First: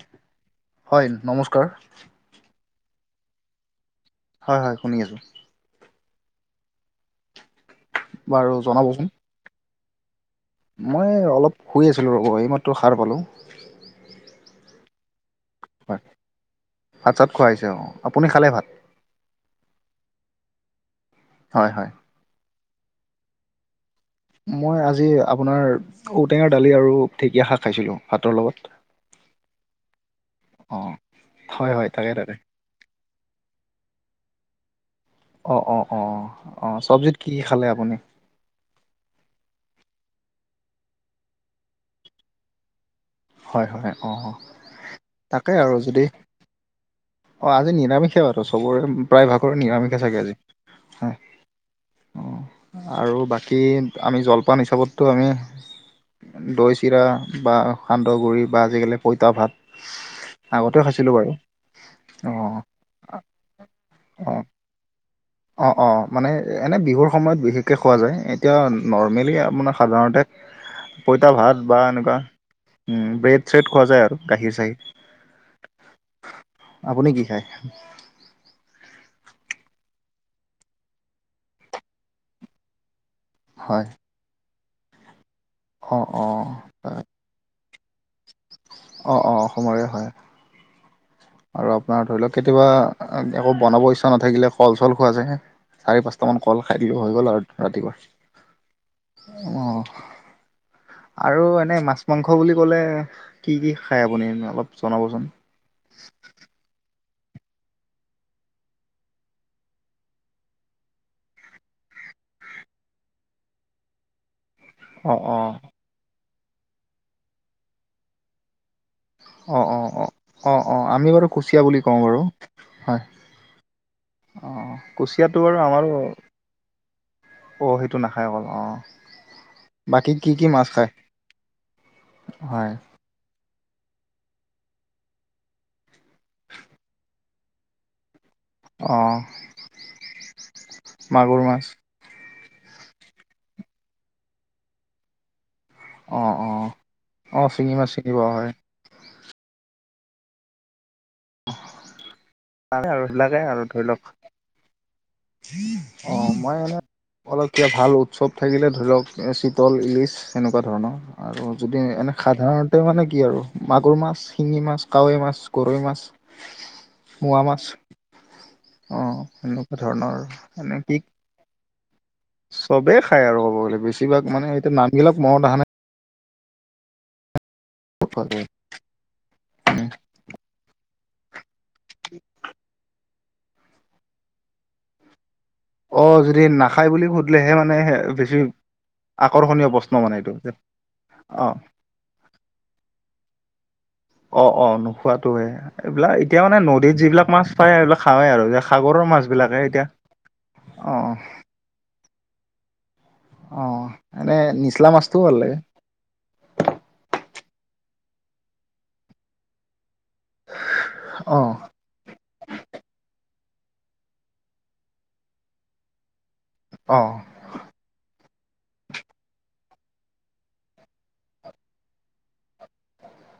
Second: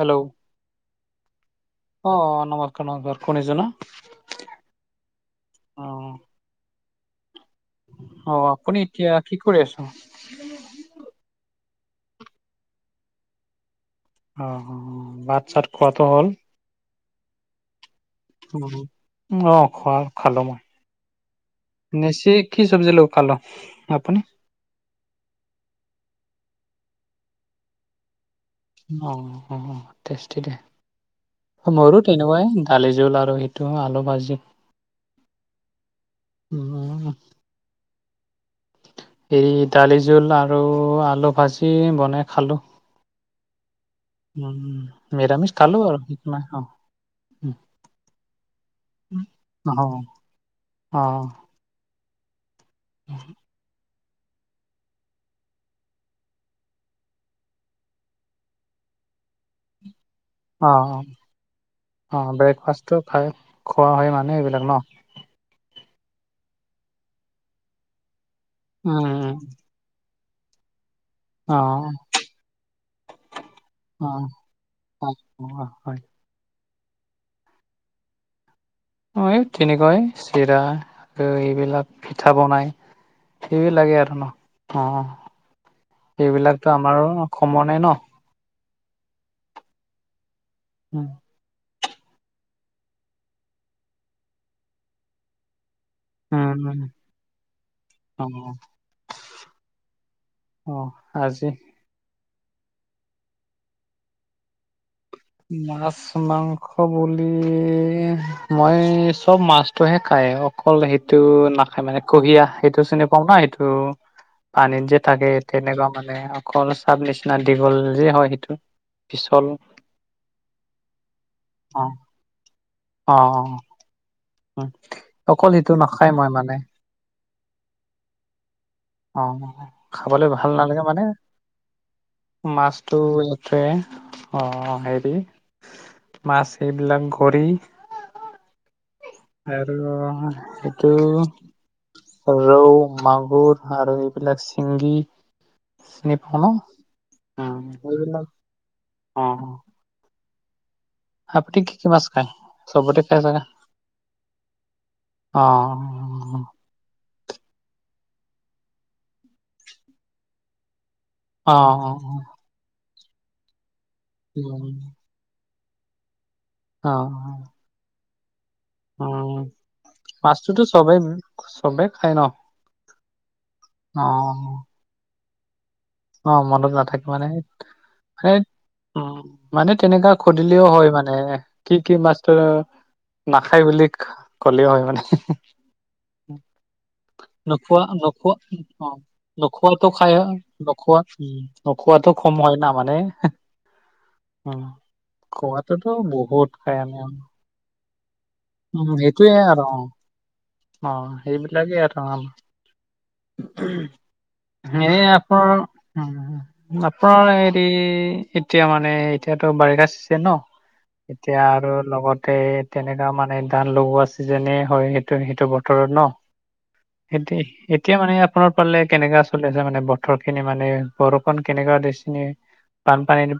Hello হয় নমস্কাৰ অ নমস্কাৰ নমস্কাৰ শুনিছো ন হয় হয় শুনি আছো। অ অ বাৰু আপুনি জনাবচোন এতিয়া কি কৰি আছ মই অলপ শুই আছিলো ৰব এই মাত্ৰ সাৰ পালো অ ভাত চাত হয় খোৱাটো হ'ল? ভাত চাত খোৱা হৈছে অ আপুনি খালে ভাত অ খোৱা খালো মই হয় হয় নেচি কি চব্জি লগত খালো আপুনি মই আজি আপোনাৰ ঔটেঙাৰ দালি আৰু ঢেঁকীয়া শাক খাইছিলোঁ ভাতৰ লগত অ অ তেষ্টি দে অ হয় হয় মোৰো তাকে তাকে তেনেকুৱাই দালি জোল আৰু সেইটো আলু ভাজি অ অ অ অ উম চব্জিত কি খালে আপুনি হেৰি দালি জোল আৰু আলু ভাজি বনাই খালো হয় হয় অ অ উম তাকে নিৰামিষ খালো আৰু যদি সিখ নাই স অ আজি নিৰামিষেই বাৰু চবৰে উম। প্ৰায় ভাগৰে অ নিৰামিষে চাগে আজি অ হয় অ আৰু বাকী আমি জলপান হিচাপততো আমি দৈ চিৰা বা সান্দহ গুড়ি বা আজিকালি পঁইতা ভাত অ আগতে অ খাইছিলোঁ বাৰু অ ব্ৰেকফাষ্টটো খাই খোৱা হয় মানে অ'। এইবিলাক ন অ অ মানে এনেই বিহুৰ সময়ত বিশেষকৈ খোৱা যায় এতিয়া নৰ্মেলি উম, আপোনাৰ সাধাৰণতে পঁইতা ভাত বা অ', এনেকুৱা ব্ৰেড চেট খোৱা যায় আৰু অ', গাখীৰ অ', অ হয়। চাহীৰ, আপুনি কি খায়? তেনেকৈ চিৰা আৰু এইবিলাক পিঠা বনাই হয় সেইবিলাকেই আৰু ন অ অ', অ', সেইবিলাকতো আমাৰো অসমৰে ন। অ অ অসমৰে হয় উম আৰু আপোনাৰ ধৰি লওক কেতিয়াবা আকৌ বনাব ইচ্ছা নাথাকিলে কল চল খোৱা যায় চাৰি পাঁচ টামান কল উম, খাই দিলো হৈ গ'ল আৰু ৰাতিপুৱাই অ', অ অ', আৰু আজি এনেই মাছ মাংস বুলি ক'লে কি কি খায় আপুনি অলপ জনাবচোন? মাছ মাংস বুলি মই চব মাছতটোহে খাই অ, অকল সেইটো নাখায় মানে কুহিয়া সেইটো চিনি পাও না সেইটো, পানীত যে অ', থাকে অ', তেনেকুৱা মানে অকল চাব নিচিনা দীঘল যে হয় সেইটো। পিছল অ অ অ অ অ আমি বাৰু কুচিয়া বুলি কওঁ বাৰু, হয় অ অ, অ কুচিয়াটো অকল বাৰু সিটো আমাৰো, নাখায় মই মানে অঁ সেইটো নাখায় অকল অঁ, অ খাবলৈ ভাল নালাগে মানে হয় মাছ। টো ইয়াতে অ হেৰি মাছ এইবিলাক ঘৰি। অঁ, আৰু সেইটো। মাছ ৰৌ মাগুৰ আৰু এইবিলাক চিংগি, চিনি অ', পোৱা ন অ', অ শিঙি মাছ চিঙি সেইবিলাক পোৱা হয় অ, আপূ কি কি মাছ খায় সবতে আৰু খাই সেইবিলাকে চাগে। আৰু ধৰি লওক অ অ মই এনে, অলপ কে ভাল উৎসৱ থাকিলে ধৰি লওক চিতল ইলিচ সেনেকুৱা ধৰণৰ। আৰু অ যদি এনে অ সাধাৰণতে মানে কি আৰু মাগুৰ মাছ, শিঙি মাছ, কাৱৈ মাছ। গৰৈ মাছ। অ মোৱা মাছ অ ধৰণৰ মাছটোতো এনে চবেই কি চবেই খাই ন চবেই খাই আৰু ক'ব গ'লে অ বেছিভাগ মানে। নামবিলাক মনত অহা নাই। অ, মনত নাথাকে মানে মানে, নাই উম, মানে তেনেককা সুধিলেও হয় মানে কি কি মাছটো নাখায় বুলি ক'লেও হয় মানে। অ যদি নাখায় বুলি সুধিলেহে মানে নখোৱা নখোৱা বেছি অ, আকৰ্ষণীয় নোখোৱাটো প্ৰশ্ন খাই। মানে এইটো নোখোৱা অ নোখোৱাটো কম হয় ন মানে অ, উম। অ নোখোৱাতোৱে খোৱাটোতো এইবিলাক এতিয়া বহুত মানে খাই নদীত আমি যিবিলাক মাছ পায় এইবিলাক খাৱেই আৰু উম, সাগৰৰ মাছ সেইটোয়ে আৰু বিলাকে অ', এতিয়া অ সেইবিলাকেই আৰু অ, অ এনে এ, নিচলা মাছটোও ভাল লাগে আপোন আপোনাৰ হেৰি এতিয়া মানে এতিয়াতো বাৰিষা চিজেন ন। অ এতিয়া আৰু লগতে তেনেকা মানে ধান লগোৱা চিজনে হয়। সেইটো বতৰত ন অ সেইতে এতিয়া মানে আপোনাৰ পালে কেনেকা চলি আছে মানে বতৰ খিনি মানে বৰষুণ কেনেকুৱা দেখিছেনে। বানপানী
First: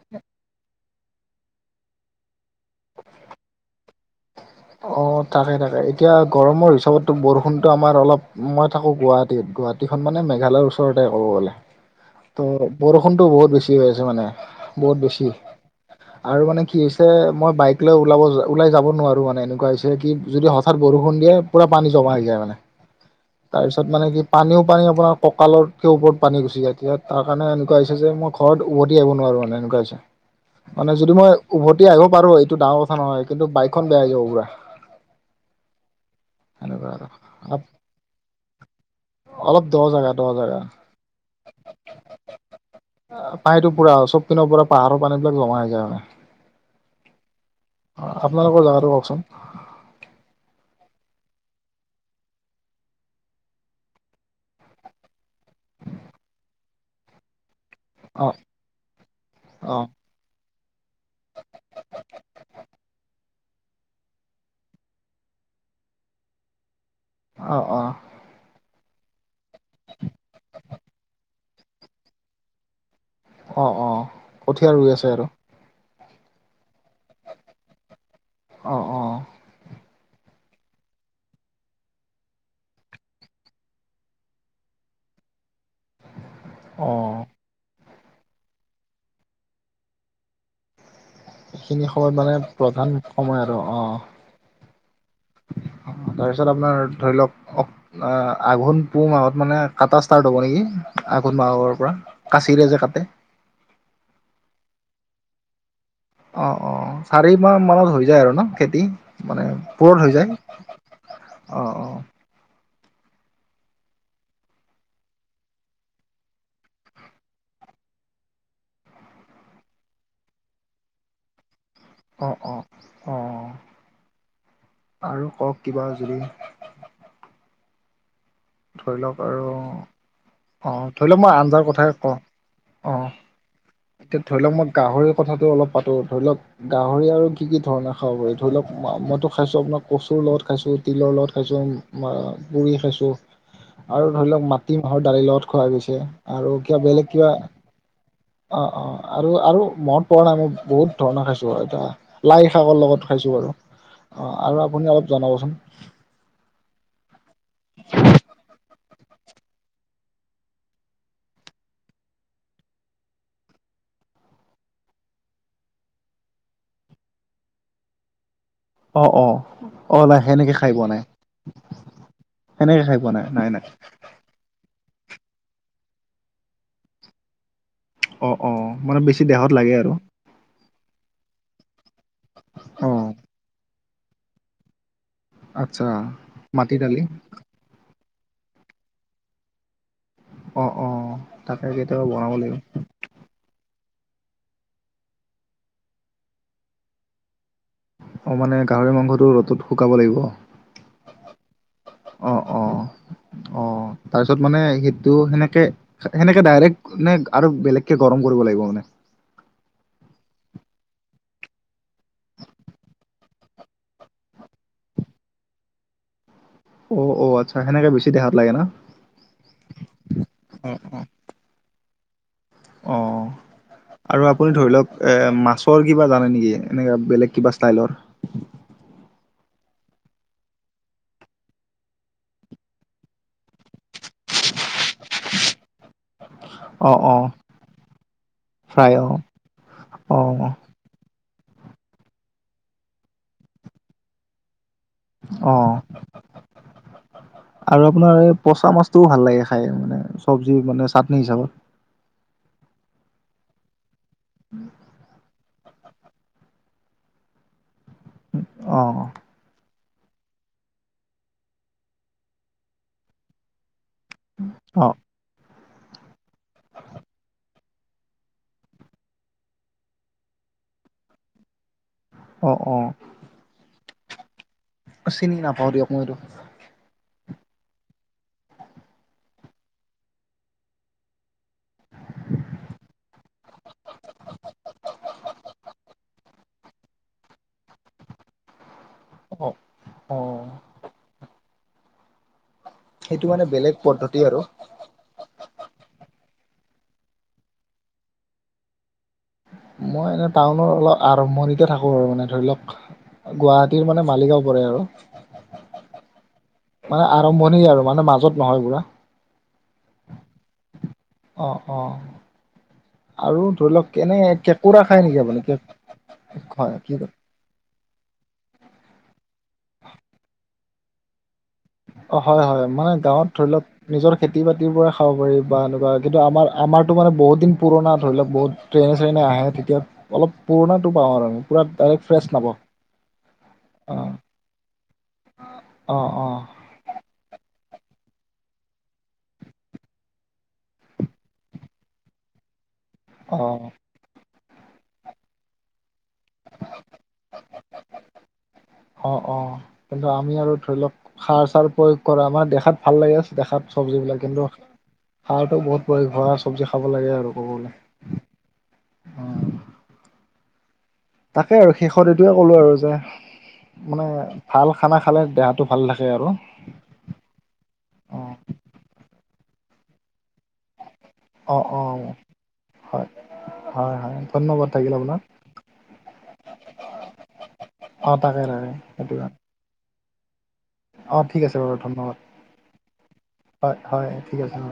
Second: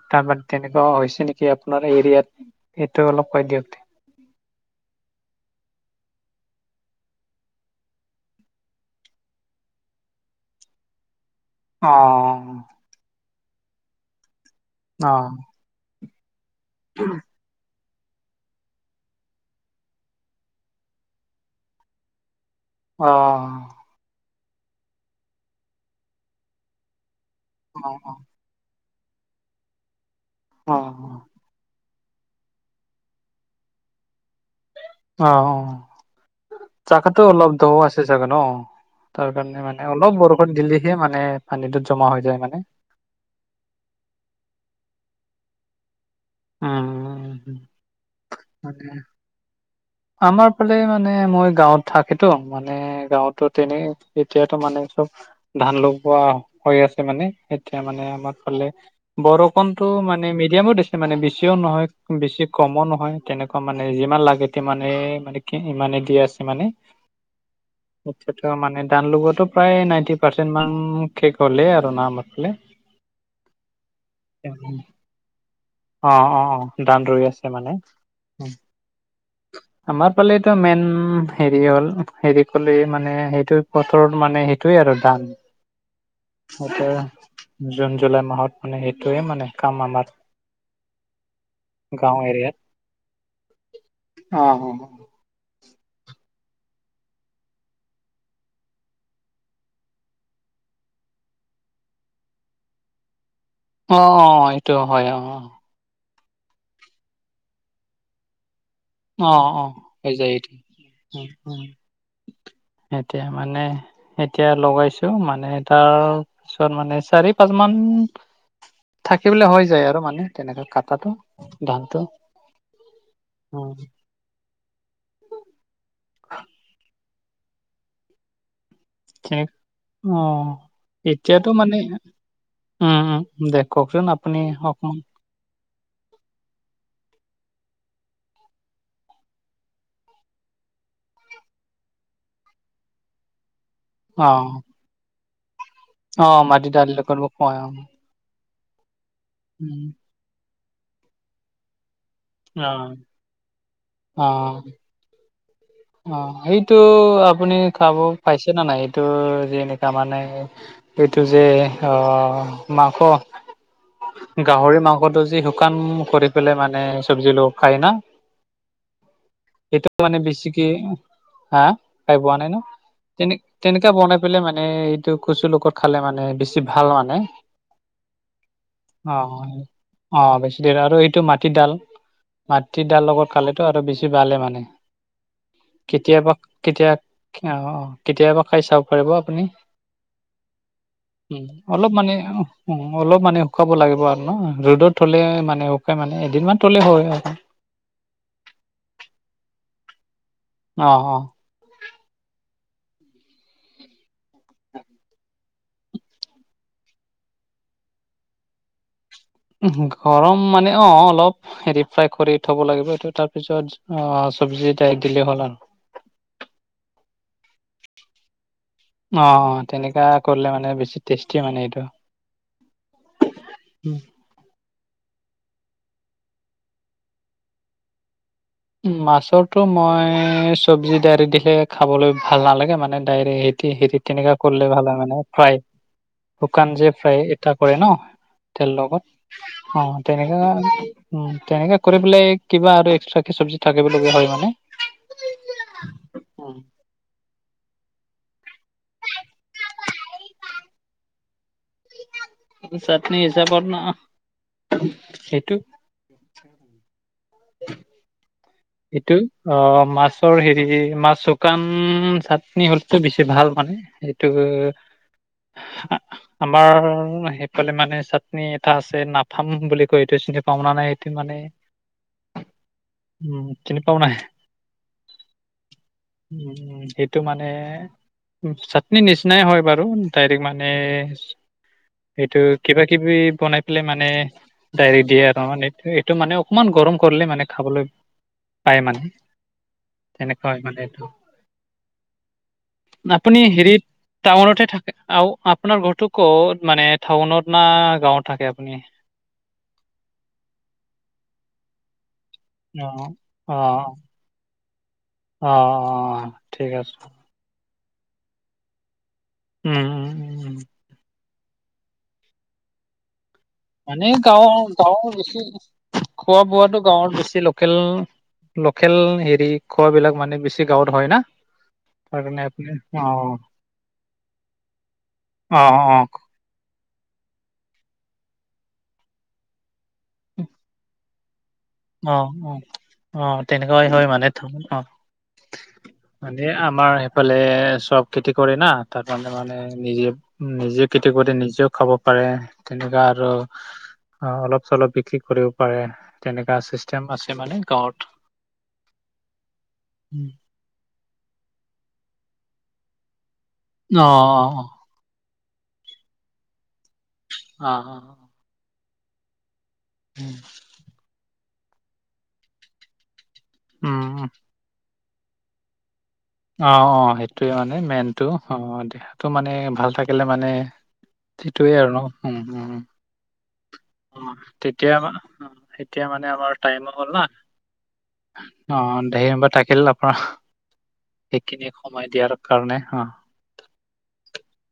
তেনেকুৱা হৈছে নেকি আপোনাৰ এৰিয়াত সেইটো অলপ কৈ দিয়ক। অ, থাকে থাকে এতিয়া গৰমৰ হিচাপতো বৰষুণতো আমাৰ অলপ মই থাকো গুৱাহাটীত গুৱাহাটী। নদীখন মানে মেঘালৰ ওচৰতে ক'ব গ'লে। অ, ত' বৰষুণটো বহুত বেছি হৈ আছে মানে বহুত অ বেছি আৰু মানে কি হৈছে মই বাইক ওলাব ওলাই যাব নোৱাৰো মানে এনেকুৱা হৈছে কি যদি হঠাৎ বৰষুণ দিয়ে পুৰা পানী জমা হৈ যায় মানে। অ। তাত মানে কি পানীও পানী আপোনাৰ কঁকালত ওপৰত পানী গুচি যায়। এতিয়া তাৰ কাৰণে এনেকুৱা হৈছে যে মই ঘৰত উভতি আহিব নোৱাৰোঁ মানে এনেকুৱা হৈছে। অ মানে যদি মই অ উভতি আহিব পাৰো এইটো ডাঙৰ কথা নহয়। কিন্তু বাইক খন বেয়া হৈ যাব পোৰা। অ এনেকুৱা তাকটো অলপ আৰু দও আছে চাগে ন। তাৰ কাৰণে মানে দ জেগা অলপ দ বৰষুণ জেগা দিলেহে মানে পানীটোত জমা হৈ যায় মানে। পানীটো পৰা চব পিনৰ পুৰা পাহাৰৰ পানী বিলাক জমা হৈ যায় মানে। উম। অ' আপোনালোকৰ জেগাটো কওকচোন আমাৰ ফালে মানে মই গাঁৱত থাকেতো মানে গাঁৱত এনেই এতিয়াতো মানে চব ধান লগোৱা হৈ আছে মানে সেই এতিয়া মানে অ আমাৰ ফালে অ বৰষুণতটো মানে মিডিয়ামো দিছে। মানে বেছিও নহয়, বেছি কমো নহয় তেনেকুৱা মানে যিমান লাগে সিমানে মানে। ইমানে দি আছে মানে। অ, অ'। মানে দান লগোৱাটো প্ৰায় নাইনটি পাৰ্চেণ্ট মান শেষ হলে আৰু নম ফালে। অ, অ' কঠীয়া ৰুই আছে আৰু। অ, অ, অ' দান ৰৈ আছে মানে। অ', অ। [unintelligible] আমাৰ ফালে তো মেইন হেৰি হ'ল হেৰি কলে মানে সেইটো পথৰৰ মানে সেইটোৱে আৰু দাম। এয়া অ জুন, জুলাই মাহত মানে সেইটোয়ে মানে কাম আমাৰ। সেইখিনি সময়ত গাঁও মানে এৰিয়াত প্ৰধান সময় আৰু অ'। অ [unintelligible] তাৰপিছত আপোনাৰ ধৰি লওঁক অ, আঘোন, পুহ মাহত মানে কাটা ষ্টাৰ্ট হব নেকি? আঘোণ মাহৰ পৰা। কাচিৰে যে কাটে। অ, অ' এইটো হয় অ, অ। অ, অ চাৰি মাহ মানত হৈ যায় আৰু ন খেতি? অ মানে অ পুৰত হৈ যায় এইটো উম, উম, অ, অ। এতিয়া মানে এতিয়া লগাইছো মানে তাৰ পিছত মানে চাৰি, পাঁচ মান থাকিবলৈ হৈ যায় আৰু মানে তেনেকে কটাটো ধানটো। অঁ, অঁ, অঁ, অঁ উম, আৰু কওক কিবা যদি ধৰি লওক আৰু ঠিক অ, ধৰি লওক মই এতিয়াতো আঞ্জাৰ মানে কথাই কওঁ। অ, উম উম দে কওকচোন এতিয়া আপুনি ধৰি লওক মই অকমান গাহৰিৰ কথাটো অলপ পাতো ধৰি লওক। গাহৰি আৰু কি-কি ধৰণৰ খাব পাৰি ধৰি লওক, মইতো খাইছো আপোনাৰ কচুৰ লগত খাইছো, তিলৰ লগত খাইছো। পুৰি খাইছোঁ। আৰু ধৰি লওক অ', মাটি মাহৰ দালিৰ লগত খোৱা গৈছে অ', আৰু মাটি কিবা দাইল বেলেগ লগত কিবা খুৱাই অ', অ', অ', আৰু আৰু উম। মনত পৰা নাই মই বহুত ধৰণৰ খাইছো আৰু এটা। লাই শাকৰ অ', লগত খাইছোঁ বাৰু অ, অ', আৰু আপুনি অলপ জনাবচোন? অ, এইটো আপুনি খাব পাইছে ন নাই এই এইটো যেনেকা মানে এইটো যে অ, মাংস গাহৰি মাংসটো যি শুকান কৰি পেলাই মানে চব্জিৰ লগত খায় না? অ', অ', সেইটো অ', মানে লাহ সেনেকে বেছিকে খাই পোৱা নাই হা খাই পোৱা নাই ন সেনেকে খাই পোৱা নাই তেনে নাই নাই তেনেকোৱা বনাই পেলাই মানে এইটো কচুৰ লগত খালে মানে বেছি ভাল মানে। অ', অ', মানে বেছি অ'। দেহত লাগে আৰু। অ, বেছি দেৰ আৰু এইটো অ মাটিডাল-মাটিডাল লগত খালেতো আৰু বেছি ভালেই মানে। আচ্ছা কেতিয়াবা মাটি কেতিয়া দালি অ, অ, কেতিয়াবা খাই চাব পাৰিব আপুনি। অ অ উ'ম, তাকে অলপ কেতিয়াবা মানে বনাব লাগিব উ'ম। অলপ মানে শুকাব লাগিব আৰু ন ৰ'দত থ'লে মানে শুকাই মানে এদিনমান থ'লে হয় আৰু। অ, মানে গাহৰি মাংসটো ৰ'দত শুকাব লাগিব? অ', অ', অ', অ', অ', তাৰপিছত মানে সেইটো সেনেকে সেনেকে ডাইৰেক্ট নে আৰু বেলেগকে গৰম কৰিব লাগিব মানে? উ'ম, গৰম মানে অ, অলপ। হেৰি ফ্ৰাই কৰি থ'ব লাগিব, সেইটো তাৰ পিছত অ, চব্জি ডাইৰেক্ট দিলেই হ'ল আৰু। অ', অ', আচ্ছা, সেনেকে বেছি দেহাত লাগে ন? অ, তেনেককা কৰিলে মানে অ বেছি টেষ্টি মানে এইটো। অ', উম, আৰু আপুনি ধৰি লওঁক এ মাছৰ কিবা জানে নেকি এনেকা বেলেগ কিবা ষ্টাইলৰ? মাছৰটো মই চব্জি ডাইৰেক্ট দিলে খাবলৈ ভাল নালাগে ডাইৰেক্ট হেটি হেৰি তেনেকা কৰলে ভালে হয় মানে ফ্ৰাই শুকান যে অ অ ফ্ৰাই এটা কৰে ন তেল ফ্ৰাই অ লগত? অ', তেনেকা উম, তেনেকাে কৰি পেলাই কিবা আৰু এক্সট্ৰা চব্জি থাকিবলগীয়া হয় মানে। অ'। উম আৰু আপোনাৰ এই পচা মাছটোও ভাল লাগে খাই মানে চব্জি মানে চাটনি হিচাপত। চাটনি হিচাপত ন? সেইটো অ সেইটো অ', মাছৰ হেৰি মাছ শুকান চাটনি হ'লেতো বেছি ভাল মানে। অ [unintelligible] আমাৰ সেইফালে মানে চাটনি এটা আছে নাফাম বুলি কয় এইটো চিনি পাওনা নাই সেইটো মানে অ', অ'। উম, চিনি পাও নাই? অ', চিনি নাপাওঁ দিয়ক মইটো। উম, সেইটো মানে চাটনি নিচিনাই হয় বাৰু ডাইৰেক্ট মানে সেইটো কিবা-কিবি বনাই পেলাই মানে ডাইৰেক্ট দিয়ে আৰু মানেটো এইটো মানে অকণমান গৰম কৰিলে মানে খাবলৈ পাই মানে, অ অ হয় মানে এইটো। সেইটো আপুনি মানে বেলেগ হেৰিত, পদ্ধতি আৰু টাউনতে থাক আৰু আপোনাৰ ঘৰটো ক'ত, মানে টাউনত না গাঁৱত থাকে আপুনি? মই এনেই টাউনৰ অলপ আৰম্ভণিতে থাকোঁ আৰু মানে ধৰিলওক অ অ গুৱাহাটীৰ মানে মালিগাঁও পৰে আৰু। অ অ ঠিক আছে মানে আ আৰম্ভণি আৰু মানে মাজত নহয় পোৰা। উম। উম উম উম অ', অ', আৰু ধৰিলওক মানে কেনে কেঁকোৰা খাই নেকি বেছি আপুনি? কে খোৱা-বোৱাটো গাঁৱৰ বেছি লগ উম, লোকেল হেৰি খোৱাবিলাক মানে বেছি গাঁৱত হ'য় না? তাৰ অ', কাৰণে হয়, হয়। আপুনি মানে অ গাঁৱত ধৰিলওঁক নিজৰ খেতি -বাতিৰ পৰা খাব পাৰি বা অ এনেকুৱা কিন্তু আমাৰ আমাৰটো মানে বহুতদিন পুৰণা ধৰিলওঁক, বহুত ট্ৰেইনে-চেইনে আহে তেতিয়া অলপ পুৰণাটো পাওঁ আৰু আমি। পুৰণ্‌ অ', অ'। অ', তেনেকুৱাই হ'য় মানে থ অ' অ', অ'। এ আমাৰ সেইফালে চ'ব খেতি কৰে না, তাত মানে মানে এ নিজে, নিজে খেতি কৰি নিজেও খাব পাৰে, তেনেকুৱা আ আৰু অ অ অলপ- চলপ বিক্ৰী কৰিব পাৰে। তেনেকা চিষ্টেম আছে মানে গাঁৱত অ', অ', কিন্তু আমি আৰু ধৰিলওঁক সাৰ-চাৰ প্ৰয়োগ কৰা। আমাৰ দেখাত ভাল লাগে দেখাত অ', চব্জিবিলাক কিন্তু অ', সাৰটো বহুত প্ৰয়োগ হোৱা চব্জি খাব লাগে আৰু। ক'ব গ'লে অ', অ'। অ'। উম। তাকে আৰু শেষত এইটোৱে ক'লো আৰু যে মানে উম, ভাল খানা খালে দেহাটো ভাল থাকে আৰু। অ', অ', সেইটোৱে মানে মেইনটো। অ', দেহাটো মানে, ভাল থাকিলে মানে অ', সেইটোৱে আৰু ন'? অ', উম, উম। হয়, হয়, হয়, অ', ধন্যবাদ থাকিল তেতিয়া মনে, আপোনাক উম এতিয়া মানে আমাৰ টাইমো হ'ল না? অ', তাকে তাকে অ', সেইটো ধন্যবাদ থাকিল আও অ', সেই ঠিক আছে বাৰু সময় ধন্যবাদ দিয়াৰ কাৰণে অ'। হয় হয় ঠিক আছে, অ।